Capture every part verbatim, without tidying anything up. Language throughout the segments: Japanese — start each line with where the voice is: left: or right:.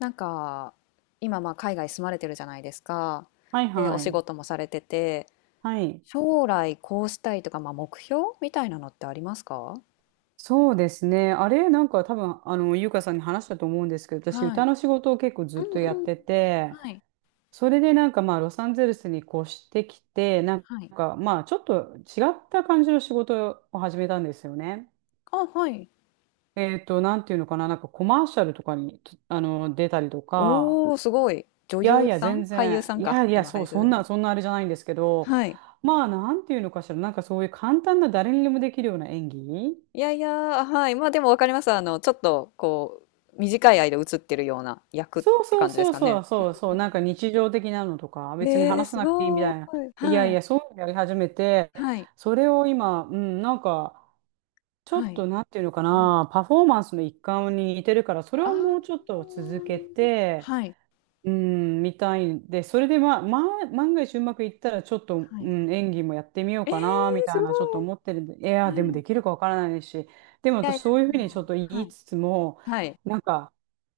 left: なんか今まあ海外住まれてるじゃないですか。
right: はい
left: で、お
right: は
left: 仕
right: い。
left: 事もされてて、
right: はい。
left: 将来こうしたいとか、まあ、目標みたいなのってありますか？
right: そうですね。あれ、なんか多分、あの、ゆうかさんに話したと思うんですけど、私、
left: は
right: 歌
left: い。
right: の仕事を結構ず
left: う
right: っ
left: ん
right: とやっ
left: うん。
right: てて、
left: はい。
right: それでなんかまあ、ロサンゼルスに越してきて、なん
left: はい。
right: かまあ、ちょっと違った感じの仕事を始めたんですよね。
left: あ、はい。
right: えっと、なんていうのかな、なんかコマーシャルとかに、あの、出たりとか、
left: おー、すごい。女
right: いや
left: 優
right: いや、
left: さん
right: 全
left: 俳優
right: 然、
left: さん
right: い
left: か。
right: やいや、
left: 今、俳
right: そ
left: 優
right: う、
left: さ
right: そん
left: ん
right: な、
left: ね。
right: そんなあれじゃないんですけど、
left: はい。
right: まあ、なんていうのかしら、なんかそういう簡単な誰にでもできるような演技。
left: いやいや、はい。まあでもわかります。あの、ちょっと、こう、短い間映ってるような役っ
right: そう
left: て
right: そう
left: 感じです
right: そう
left: か
right: そ
left: ね。
right: う
left: うん
right: そうそう、なんか日常的なのとか、
left: うん。
right: 別に
left: えー、
right: 話さ
left: す
right: なくていいみ
left: ごー
right: たいな。
left: い。
right: いや
left: は
right: い
left: い。
right: や、そういうのやり始めて、
left: はい。
right: それを今、うん、なんか、ちょ
left: は
right: っ
left: い。
right: となんていうのか
left: うん
right: な、パフォーマンスの一環に似てるから、それ
left: あ
right: をもう
left: あ。
right: ちょっと続けて、
left: はい、
right: うん、みたいんで、それで、まあ、まあ、万が一うまくいったら、ちょっと、
left: は
right: う
left: い。
right: ん、演技もやってみよう
left: え
right: かな、み
left: え、す
right: たい
left: ごい。
right: な、ちょっと思ってるんで、い
left: は
right: や、でも
left: い。
right: できる
left: い
right: かわからないし、でも
left: やい
right: 私、
left: や、
right: そういうふう
left: で
right: にちょ
left: も
right: っと言
left: は
right: い
left: い、
right: つつも、
left: はい。
right: なんか、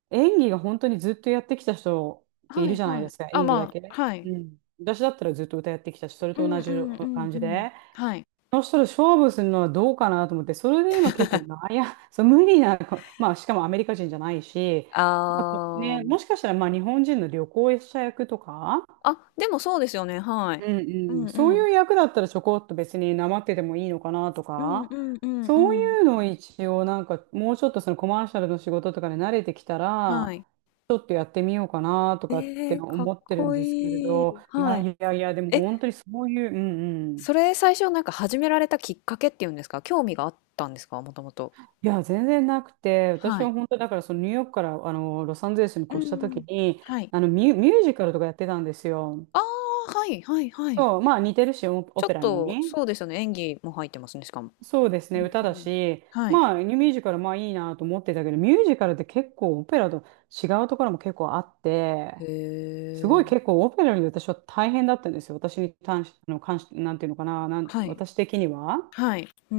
right: 演技が本当にずっとやってきた人ってい
left: は
right: る
left: い
right: じゃない
left: は
right: で
left: い。
right: すか、
left: あ、
right: 演技だ
left: ま
right: け。
left: あ、はい。
right: うん。私だったらずっと歌やってきたし、それ
left: う
right: と
left: んう
right: 同じ
left: んうん
right: 感
left: う
right: じ
left: ん。
right: で。
left: はい。
right: そしたら勝負するのはどうかなと思って、それで今結構 悩ん、そう、無理な、まあしかもアメリカ人じゃないし、まあ
left: ああ。
right: ね、もしかしたらまあ日本人の旅行者役とか、
left: あ、でもそうですよね、はい。
right: う
left: う
right: んう
left: ん
right: ん、そ
left: う
right: うい
left: ん。
right: う役だったらちょこっと別になまっててもいいのかなと
left: うんう
right: か、
left: んうんう
right: そう
left: ん。
right: いうのを一応なんかもうちょっとそのコマーシャルの仕事とかで慣れてきた
left: は
right: ら、
left: い。
right: ちょっとやってみようかなと
left: え
right: かって
left: ーかっ
right: 思ってるん
left: こ
right: ですけれ
left: いい。
right: ど、い
left: は
right: や
left: い。
right: いやいや、でも
left: え、
right: 本当にそういう、うんう
left: そ
right: ん。
left: れ最初なんか始められたきっかけっていうんですか、興味があったんですか？もともと。
right: いや、全然なくて、私
left: はい。
right: は本当だからそのニューヨークからあのロサンゼルスに
left: う
right: 越した
left: んう
right: 時
left: ん。
right: に、
left: はい。
right: あのミュ、ミュージカルとかやってたんですよ。
left: ああ、はいはいはい。
right: そう、まあ似てるし、オ
left: ち
right: オ
left: ょ
right: ペ
left: っ
right: ラ
left: と、
right: に。
left: そうですよね、演技も入ってますね、しかも。
right: そうです
left: う
right: ね、歌
left: んう
right: だ
left: ん。
right: し、
left: はい。
right: まあ、ミュージカル、まあいいなと思ってたけど、ミュージカルって結構オペラと違うところも結構あって、
left: へ
right: すごい結
left: え。
right: 構オペラより私は大変だったんですよ。私に関し、あの、関し、なんていうのかな、なん、
left: はい。
right: 私的には。
left: はい。うー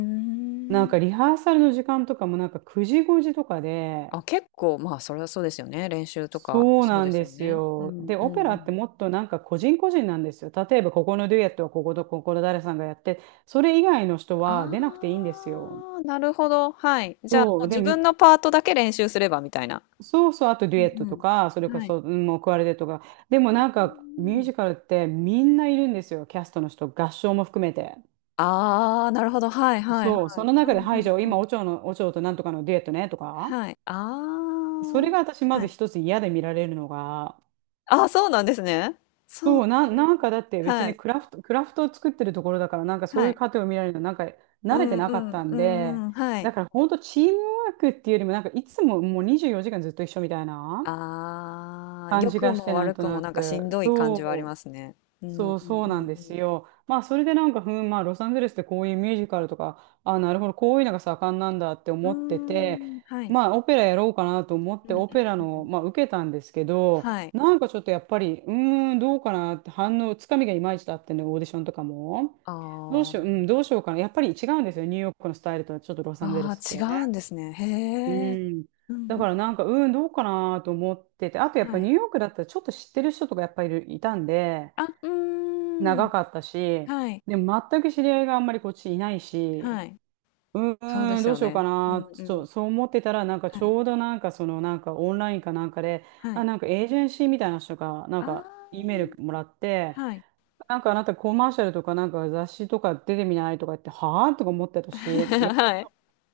right: なん
left: ん。
right: かリハーサルの時間とかもなんかくじごじとかで、
left: あ、結構、まあ、それはそうですよね。練習とか、
right: そう
left: そう
right: な
left: で
right: ん
left: す
right: で
left: よ
right: す
left: ね。う
right: よ。
left: ん
right: で、
left: う
right: オ
left: ん
right: ペ
left: う
right: ラっ
left: ん。
right: てもっとなんか個人個人なんですよ。例えばここのデュエットはこことここの誰さんがやって、それ以外の人は出なくていいんで
left: あ
right: すよ。
left: あ、なるほど。はい。じゃあ、
right: そ
left: もう
right: う、で
left: 自分のパートだけ練習すればみたいな。
right: そうそう、あとデ
left: う
right: ュエットと
left: ん
right: か、それ
left: うん。
right: こ
left: はい。
right: そ、うん、もうクワルテットとか。でも
left: う
right: なんか、ミ
left: ー
right: ュー
left: ん。
right: ジカルってみんないるんですよ、キャストの人、合唱も含めて。
left: ああ、なるほど。はいはいは
right: そう、そ
left: い。
right: の
left: う
right: 中で、
left: んう
right: はい、じ
left: ん
right: ゃあ
left: う
right: 今、
left: ん。
right: オチョの、オチョとなんとかのデュエットね、とか。
left: はい。あ
right: それが私、
left: あ。
right: ま
left: は
right: ず
left: い。
right: 一つ嫌で見られるのが、
left: あ、そうなんですね。そう。
right: そう、な、なんかだって別
left: は
right: に
left: い。
right: クラフト、クラフトを作ってるところだから、なんかそう
left: は
right: いう
left: い。
right: 過程を見られるの、なんか
left: う
right: 慣れて
left: ん
right: な
left: う
right: かっ
left: ん
right: たん
left: う
right: で、
left: んうん。はい。
right: だから本当チームワークっていうよりも、なんかいつももうにじゅうよじかんずっと一緒みたいな。
left: ああ、
right: 感
left: 良
right: じ
left: く
right: がし
left: も
right: て、なん
left: 悪
right: と
left: くも
right: な
left: なんかし
right: く。
left: んどい感じはあり
right: そ
left: ま
right: う
left: すね。うんう
right: そうそうなん
left: ん
right: で
left: う
right: す
left: ん
right: よ。まあそれでなんか、ふん、まあロサンゼルスってこういうミュージカルとか、あ、なるほど、こういうのが盛んなんだって
left: う
right: 思ってて、
left: ん。うーん、はい。
right: まあオペラやろうかなと思っ
left: う
right: て
left: んうん
right: オペラ
left: う
right: の、
left: ん。
right: まあ、受けたんですけど、
left: はい。
right: なんかちょっとやっぱり、うーん、どうかなって反応、つかみがいまいちだってね、オーディションとかも。
left: あ
right: どうしよう、うん、どう
left: あ。
right: しようかな。やっぱり違うんですよ、ニューヨークのスタイルとはちょっとロサンゼル
left: ああ、
right: スっ
left: 違
right: て。
left: うんですね。
right: う
left: へえ。
right: ん。
left: うん
right: だ
left: う
right: か
left: ん。
right: らなんか、うん、どうかなと思ってて、あとやっぱ
left: はい。
right: ニューヨークだったらちょっと知ってる人とかやっぱりいるいたんで、
left: あ、うーん。
right: 長かったし、
left: はい。
right: でも全く知り合いがあんまりこっちいないし、
left: はい。
right: う
left: そうで
right: ーん、
left: す
right: どう
left: よ
right: しようか
left: ね。うん
right: な、ち
left: う
right: ょ
left: ん。
right: っとそう思ってたら、なんか
left: は
right: ち
left: い。
right: ょうどなんかそのなんかオンラインかなんかで、
left: はい。
right: あ、なんかエージェンシーみたいな人が、なん
left: あ
right: か E メールも
left: あ、
right: らって、
left: はい。
right: なんかあなたコマーシャルとかなんか雑誌とか出てみないとか言って、はぁとか思ってた し、やったこ
left: はい。
right: と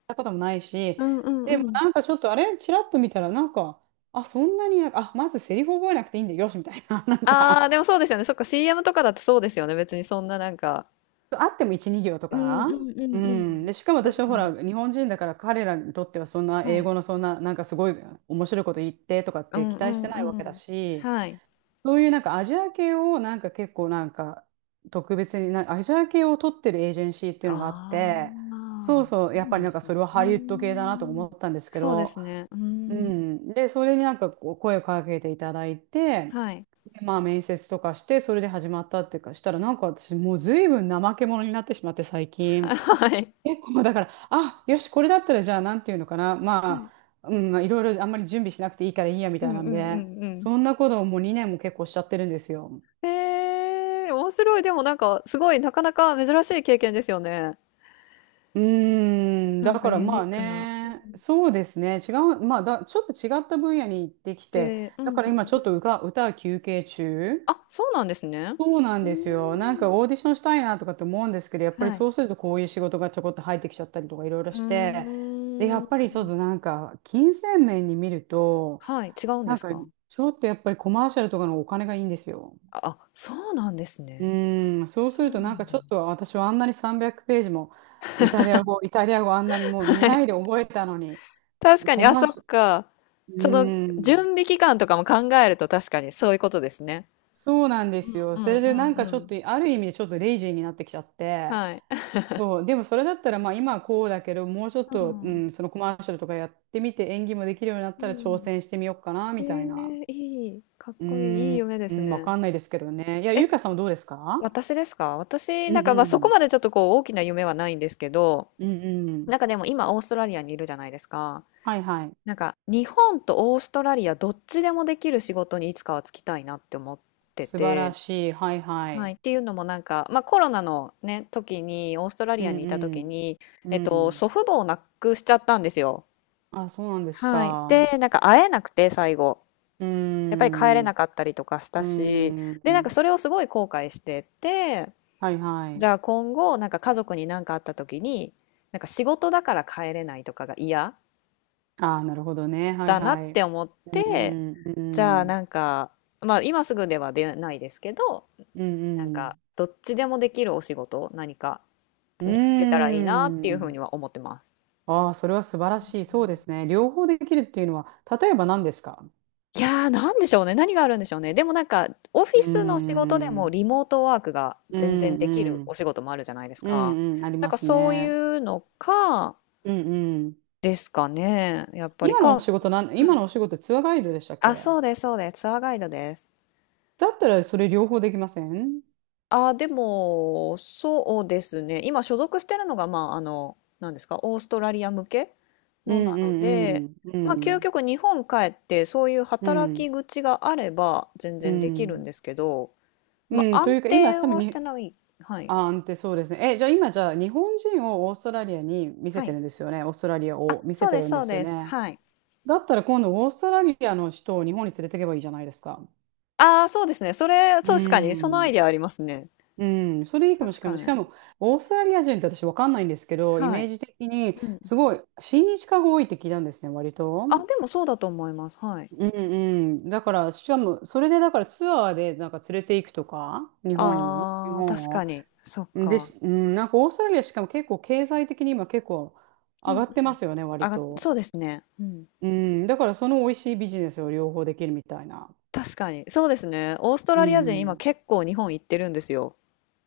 right: やったこともないし、
left: うんうん
right: でも
left: うん。
right: なんかちょっとあれ、ちらっと見たらなんか、あ、そんなに、あ、まずセリフ覚えなくていいんだよ、よし、みたいな、なん
left: ああ、
right: か
left: でもそうですよね。そっか、シーエム とかだとそうですよね。別にそんななんか。
right: あってもいち、に行と
left: うんう
right: か。
left: んう
right: う
left: んう
right: ん。
left: ん。
right: で、しかも
left: そっ
right: 私はほ
left: か。
right: ら、日本人だから彼らにとってはそんな
left: は
right: 英
left: い。
right: 語のそんな、なんかすごい面白いこと言ってとかっ
left: う
right: て
left: ん
right: 期
left: う
right: 待し
left: ん
right: てない
left: う
right: わけだ
left: ん。
right: し、
left: はい。
right: そういうなんかアジア系をなんか結構なんか特別にな、アジア系を取ってるエージェンシーっていうのがあっ
left: あ
right: て、そ
left: あ、
right: うそう、
left: そ
right: や
left: う
right: っぱ
left: な
right: り
left: ん
right: な
left: で
right: んか
left: すね。
right: それは
left: うー
right: ハリウッド系だなと
left: ん。
right: 思ったんですけ
left: そうで
right: ど、
left: すね。うー
right: う
left: ん。
right: ん。で、それになんかこう声をかけていただいて、
left: はい。
right: でまあ面接とかして、それで始まったっていうか、したらなんか私もう随分怠け者になってしまって最 近。
left: はい。
right: 結構だから、あ、よし、これだったらじゃあなんていうのかな。
left: は
right: ま
left: い。
right: あ、うん、まあいろいろあんまり準備しなくていいからいいやみ
left: うん
right: た
left: う
right: いな
left: ん
right: の
left: う
right: で、
left: んうん。
right: そんなことをもうにねんも結構しちゃってるんですよ。
left: へえ、面白い。でもなんか、すごい、なかなか珍しい経験ですよね。
right: うーん、
left: なん
right: だ
left: か
right: から
left: ユ
right: ま
left: ニー
right: あ
left: クな。う
right: ね、
left: ん。
right: そうですね、違う、まあだ、ちょっと違った分野に行ってきて、
left: でう
right: だ
left: んう
right: か
left: んう
right: ら今ちょっとう
left: ん。
right: か歌は休憩中。
left: あ、そうなんですね。
right: そうなん
left: うー
right: ですよ。なんか
left: ん。
right: オーディションしたいなとかって思うんですけど、やっぱり
left: はい。
right: そうするとこういう仕事がちょこっと入ってきちゃったりとかいろいろ
left: うー
right: して、で、やっぱ
left: ん。
right: りちょっとなんか金銭面に見ると、
left: はい、違うんで
right: なん
left: す
right: か
left: か？
right: ちょっとやっぱりコマーシャルとかのお金がいいんですよ。
left: あ、あ、そうなんです
right: う
left: ね。
right: ーん、そうす
left: そ
right: る
left: う
right: と
left: な
right: なん
left: ん
right: か
left: だ。
right: ちょっと私はあんなにさんびゃくページもイタリア語、イタリア語あんなにもう
left: は
right: 狙
left: い。
right: いで覚えたのに、
left: 確か
right: コ
left: に、あ、
right: マー
left: そっ
right: シャ
left: か。
right: ル、う
left: その、
right: ー
left: 準
right: ん、
left: 備期間とかも考えると確かにそういうことですね。
right: そうなんですよ。
left: うんう
right: それでな
left: ん
right: ん
left: う
right: か
left: んう
right: ちょっ
left: ん。
right: とある意味でちょっとレイジーになってきちゃって、
left: はい。
right: そう、でもそれだったら、まあ今はこうだけど、もうちょっ
left: う
right: と、う
left: ん。
right: ん、そのコマーシャルとかやってみて、演技もできるようになっ
left: う
right: たら挑
left: ん。
right: 戦してみようかな、
left: え
right: みたいな。
left: ーいい、かっ
right: うー
left: こいい、いい
right: ん、
left: 夢で
right: う
left: す
right: ん、わ
left: ね。
right: かんないですけどね。いや、
left: え、
right: ゆうかさんはどうですか？
left: 私ですか？私、
right: う
left: なん
right: んう
left: か、ま、そこ
right: ん。
left: までちょっとこう大きな夢はないんですけど、
right: うんうん。
left: なんかでも今オーストラリアにいるじゃないですか。
right: はいはい。
left: なんか日本とオーストラリアどっちでもできる仕事にいつかは就きたいなって思って
right: 素晴ら
left: て、
right: しい。はいは
left: はい、
right: い。
left: っていうのもなんか、まあ、コロナのね時にオーストラ
right: う
left: リアにいた時
right: ん
left: に、
right: うん。う
left: えっと、
right: ん。
left: 祖父母を亡くしちゃったんですよ。
right: あ、そうなんです
left: はい、
right: か。う
left: でなんか会えなくて最後
right: ー
left: やっぱり帰れ
right: ん。
left: な
right: う
left: かったりとかした
right: ー
left: し、でなんか
right: ん。
left: それをすごい後悔してて、
right: はいは
left: じ
right: い。
left: ゃあ今後なんか家族に何かあった時になんか仕事だから帰れないとかが嫌
right: ああ、なるほどね。はい
left: だな
right: は
left: って
right: い。
left: 思っ
right: う
left: て。
right: んう
left: じゃあ
right: ん。
left: なんか、まあ今すぐでは出ないですけど、
right: うん
left: なん
right: う
left: か
right: ん。
left: どっちでもできるお仕事、何か
right: うー
left: につけたらいいなっていうふう
right: ん。
left: には思ってます。
right: ああ、それは素晴らしい。そうですね。両方できるっていうのは、例えば何ですか？
left: いやー、なんでしょうね。何があるんでしょうね。でもなんか、オフィ
right: うー
left: スの仕事でも
right: ん。
left: リモートワークが
right: う
left: 全然
right: ん
left: できる
right: う
left: お
right: ん。
left: 仕事もあるじゃないです
right: う
left: か。
right: んうん。あり
left: なん
right: ま
left: か
right: す
left: そうい
right: ね。
left: うのか、
right: うんうん。
left: ですかね。やっぱり
right: 今の
left: か、
right: お
left: う
right: 仕事なん、今
left: ん
right: のお仕事ツアーガイドでしたっ
left: あ、
right: け？
left: そうです、そうです。ツアーガイドです。
right: だったらそれ両方できません？
left: ああ、でも、そうですね。今所属してるのが、まあ、あの、何ですか、オーストラリア向け
right: う
left: のな
right: ん
left: ので、
right: うんう
left: まあ、究
right: ん。
left: 極日本帰って、そういう
right: う
left: 働
right: ん。
left: き口があれば、全
right: う
left: 然できるん
right: ん。
left: ですけど、ま
right: う
left: あ、
right: ん。と
left: 安
right: いうか、今
left: 定
right: 多分
left: はして
right: に、
left: ない。はい。
right: あーんってそうですね。え、じゃあ今じゃあ日本人をオーストラリアに見せ
left: は
right: て
left: い。
right: るんですよね。オーストラリア
left: あ、
right: を見せ
left: そう
right: て
left: で
right: る
left: す、
right: ん
left: そ
right: で
left: う
right: すよ
left: です。
right: ね。
left: はい。
right: だったら今度オーストラリアの人を日本に連れてけばいいじゃないですか。
left: ああ、そうですね。それ、
right: う
left: そう確かに、そのアイ
right: ん。
left: デアありますね。
right: うん、それいいかも
left: 確
right: しれな
left: か
right: い。し
left: に。
right: かも、オーストラリア人って私わかんないんですけど、イ
left: は
right: メー
left: い。
right: ジ的に
left: うん。
right: すごい親日家が多いって聞いたんですね、割と。
left: あ、でもそうだと思います。はい。
right: うんうん。だから、しかも、それでだからツアーでなんか連れて行くとか、日本に、日
left: ああ、確
right: 本
left: か
right: を。
left: に。そっ
right: で、
left: か。
right: しうん、なんかオーストラリア、しかも結構経済的に今結構
left: う
right: 上
left: んう
right: が
left: ん。
right: ってますよね、
left: あ
right: 割
left: が
right: と。
left: そうですね。うん。
right: うん、だからその美味しいビジネスを両方できるみたいな。
left: 確かに。そうですね。オースト
right: う
left: ラリア人、今
right: ん。
left: 結構日本行ってるんですよ。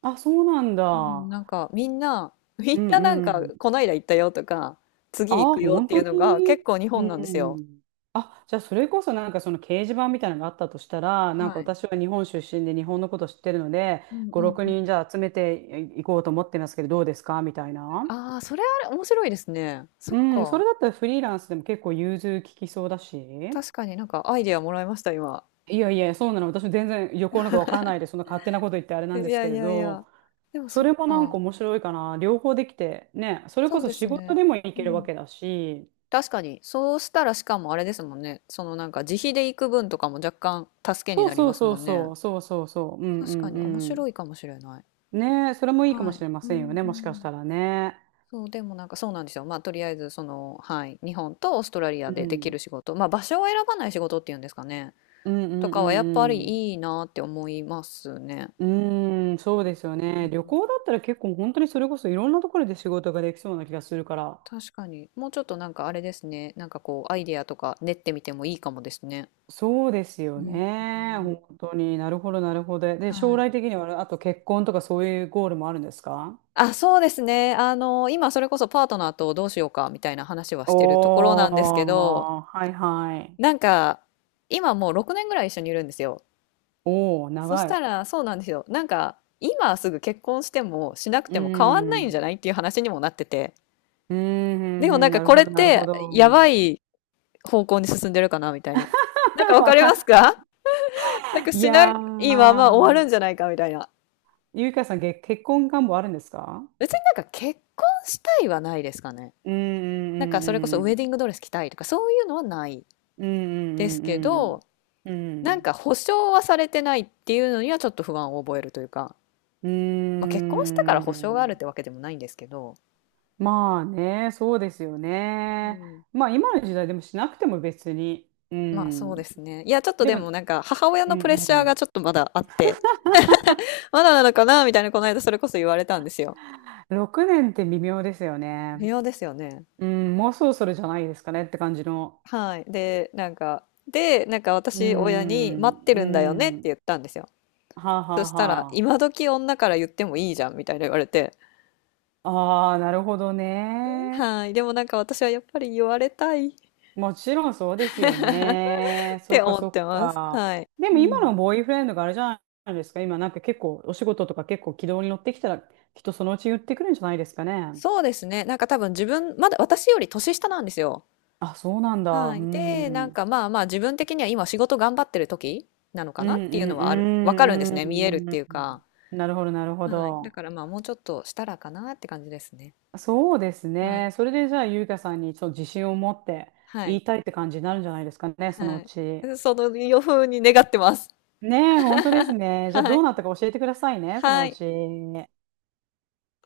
right: あ、そうなん
left: うん、
right: だ。
left: なんかみんな、み
right: う
left: んななん
right: んう
left: か、
right: ん。
left: こないだ行ったよとか、次行
right: ああ、
left: くよっ
right: 本
left: てい
right: 当
left: うのが
right: に？
left: 結構日
right: う
left: 本なんですよ。
right: ん。あ、じゃあそれこそなんかその掲示板みたいなのがあったとしたら、なん
left: は
right: か
left: い。
right: 私は日本出身で日本のこと知ってるので、
left: うんう
right: ご、
left: ん
right: 6
left: うん。
right: 人じゃあ集めていこうと思ってますけど、どうですかみたいな。
left: ああ、それあれ面白いですね。そっ
right: うん、そ
left: か。
right: れだったらフリーランスでも結構融通利きそうだし。
left: 確かになんかアイデアもらいました、今。
right: いやいや、そうなの。私も全然旅行なんかわからないで、そんな勝手なこと言ってあれ
left: い
right: なんです
left: や
right: け
left: い
right: れ
left: やいや。
right: ど、
left: でもそ
right: そ
left: っ
right: れもなんか
left: か。
right: 面白いかな。両方できて、ね、それ
left: そ
right: こ
left: う
right: そ
left: です
right: 仕事
left: ね。
right: でもい
left: う
right: けるわ
left: ん。
right: けだし、
left: 確かに。そうしたらしかもあれですもんね。そのなんか自費で行く分とかも若干助けに
right: そう
left: なり
right: そ
left: ま
right: う
left: す
right: そ
left: も
right: う
left: んね。
right: そうそうそうそう。うんう
left: 確か
right: ん
left: に面
right: う
left: 白
right: ん。
left: いかもしれない。
right: ねえ、それもいいかも
left: は
right: し
left: い。
right: れま
left: うんう
right: せんよね、もしかし
left: ん。
right: たらね。
left: そう、でもなんかそうなんですよ。まあとりあえずその、はい、日本とオーストラリア
right: う
left: ででき
right: ん。
left: る仕事、まあ場所を選ばない仕事っていうんですかね。
right: うんう
left: と
right: ん
left: かはやっぱ
right: うん
left: りいいなって思いますね。
right: うん。うーん、
left: う
right: そうで
left: ん
right: すよね。旅
left: うん
right: 行だったら結構本当にそれこそいろんなところで仕事ができそうな気がするから。
left: 確かに。もうちょっとなんかあれですね。なんかこうアイデアとか練ってみてもいいかもですね。
right: そうです
left: う
right: よね。
left: ん。
right: 本当になるほどなるほど。で、
left: は
right: 将
left: い。
right: 来的にはあと結婚とかそういうゴールもあるんですか？
left: あ、そうですね。あの、今それこそパートナーとどうしようかみたいな話はしてるところなんですけ
right: お
left: ど、
right: ー、はいはい。
left: なんか、今もうろくねんぐらい一緒にいるんですよ。
right: おー、
left: そし
right: 長
left: た
right: い。
left: ら、そうなんですよ。なんか、今すぐ結婚してもしなくても変わんな
right: う
left: いんじゃないっていう話にもなってて。
right: ーん、う
left: でも
right: んう
left: なん
right: ん
left: か
right: なる
left: これ
right: ほ
left: っ
right: どなるほ
left: てや
right: ど。
left: ばい方向に進んでるかなみたいな。なんか わ
right: わ
left: かり
right: かん
left: ます
right: な
left: か？ なんか
right: い。い
left: しな
right: や
left: いまま終わるん
right: ー、
left: じゃないかみたいな。
right: ゆいかさん、げ結婚願望あるんですか？
left: 別になんか結婚したいはないですかね。
right: うん
left: なんかそれこそ
right: う
left: ウェディン
right: ん
left: グドレス着たいとかそういうのはない
right: うん
left: ですけ
right: うんう
left: ど、
right: んうんう
left: なん
right: ん
left: か保証はされてないっていうのにはちょっと不安を覚えるというか、
right: う
left: まあ、結婚したから
right: んう
left: 保証があるっ
right: ん。
left: てわけでもないんですけど、
right: まあね、そうですよ
left: う
right: ね。
left: ん、
right: まあ今の時代でもしなくても別に。う
left: まあそ
right: ん。
left: うですね。いや、ちょっと
right: で
left: で
right: も、
left: もなんか母親
right: う
left: のプレッシャーが
right: ん、
left: ちょっとまだあって、まだなのかなみたいなこの間それこそ言われたんですよ。
right: ろくねんって微妙ですよ
left: 微
right: ね。
left: 妙ですよね。
right: うん、もうそろそろじゃないですかねって感じの。
left: はい。で、なんか、で、なんか
right: う
left: 私親に
right: ん
left: 待って
right: う
left: るんだよねって
right: ん。
left: 言ったんですよ。
right: はあは
left: そ
right: あ。
left: したら、
right: は
left: 今時女から言ってもいいじゃんみたいな言われて、
right: あ。あなるほどね。
left: はい。でもなんか私はやっぱり言われたい
right: もちろんそうですよね。そ
left: て
right: っか
left: 思っ
right: そっ
left: てます。
right: か。
left: はい。
right: で
left: う
right: も今
left: ん。
right: のボーイフレンドがあれじゃないですか。今なんか結構お仕事とか結構軌道に乗ってきたら、きっとそのうち言ってくるんじゃないですかね。
left: そうですね。なんか多分自分、まだ私より年下なんですよ。
right: あ、そうなんだ。
left: は
right: う
left: い。で、なん
right: ん。
left: かまあまあ自分的には今仕事頑張ってる時なのか
right: う
left: なっ
right: ん
left: ていう
right: う
left: のはある、わかるんです
right: んう
left: ね。見えるっ
right: んう
left: て
right: ん
left: いう
right: う
left: か。
right: ん。なるほどなるほ
left: はい。だ
right: ど。
left: からまあもうちょっとしたらかなって感じですね。
right: そうです
left: は
right: ね。
left: い。
right: それでじゃあゆう香さんにちょっと自信を持って
left: は
right: 言
left: い。
right: いたいって感じになるんじゃないですかね、その
left: は
right: う
left: い。
right: ち。
left: その予風に願ってます。
right: ねえ、本当です ね。じゃあ
left: は
right: どう
left: い。
right: なったか教えてくださいね、その
left: は
right: う
left: い。
right: ち。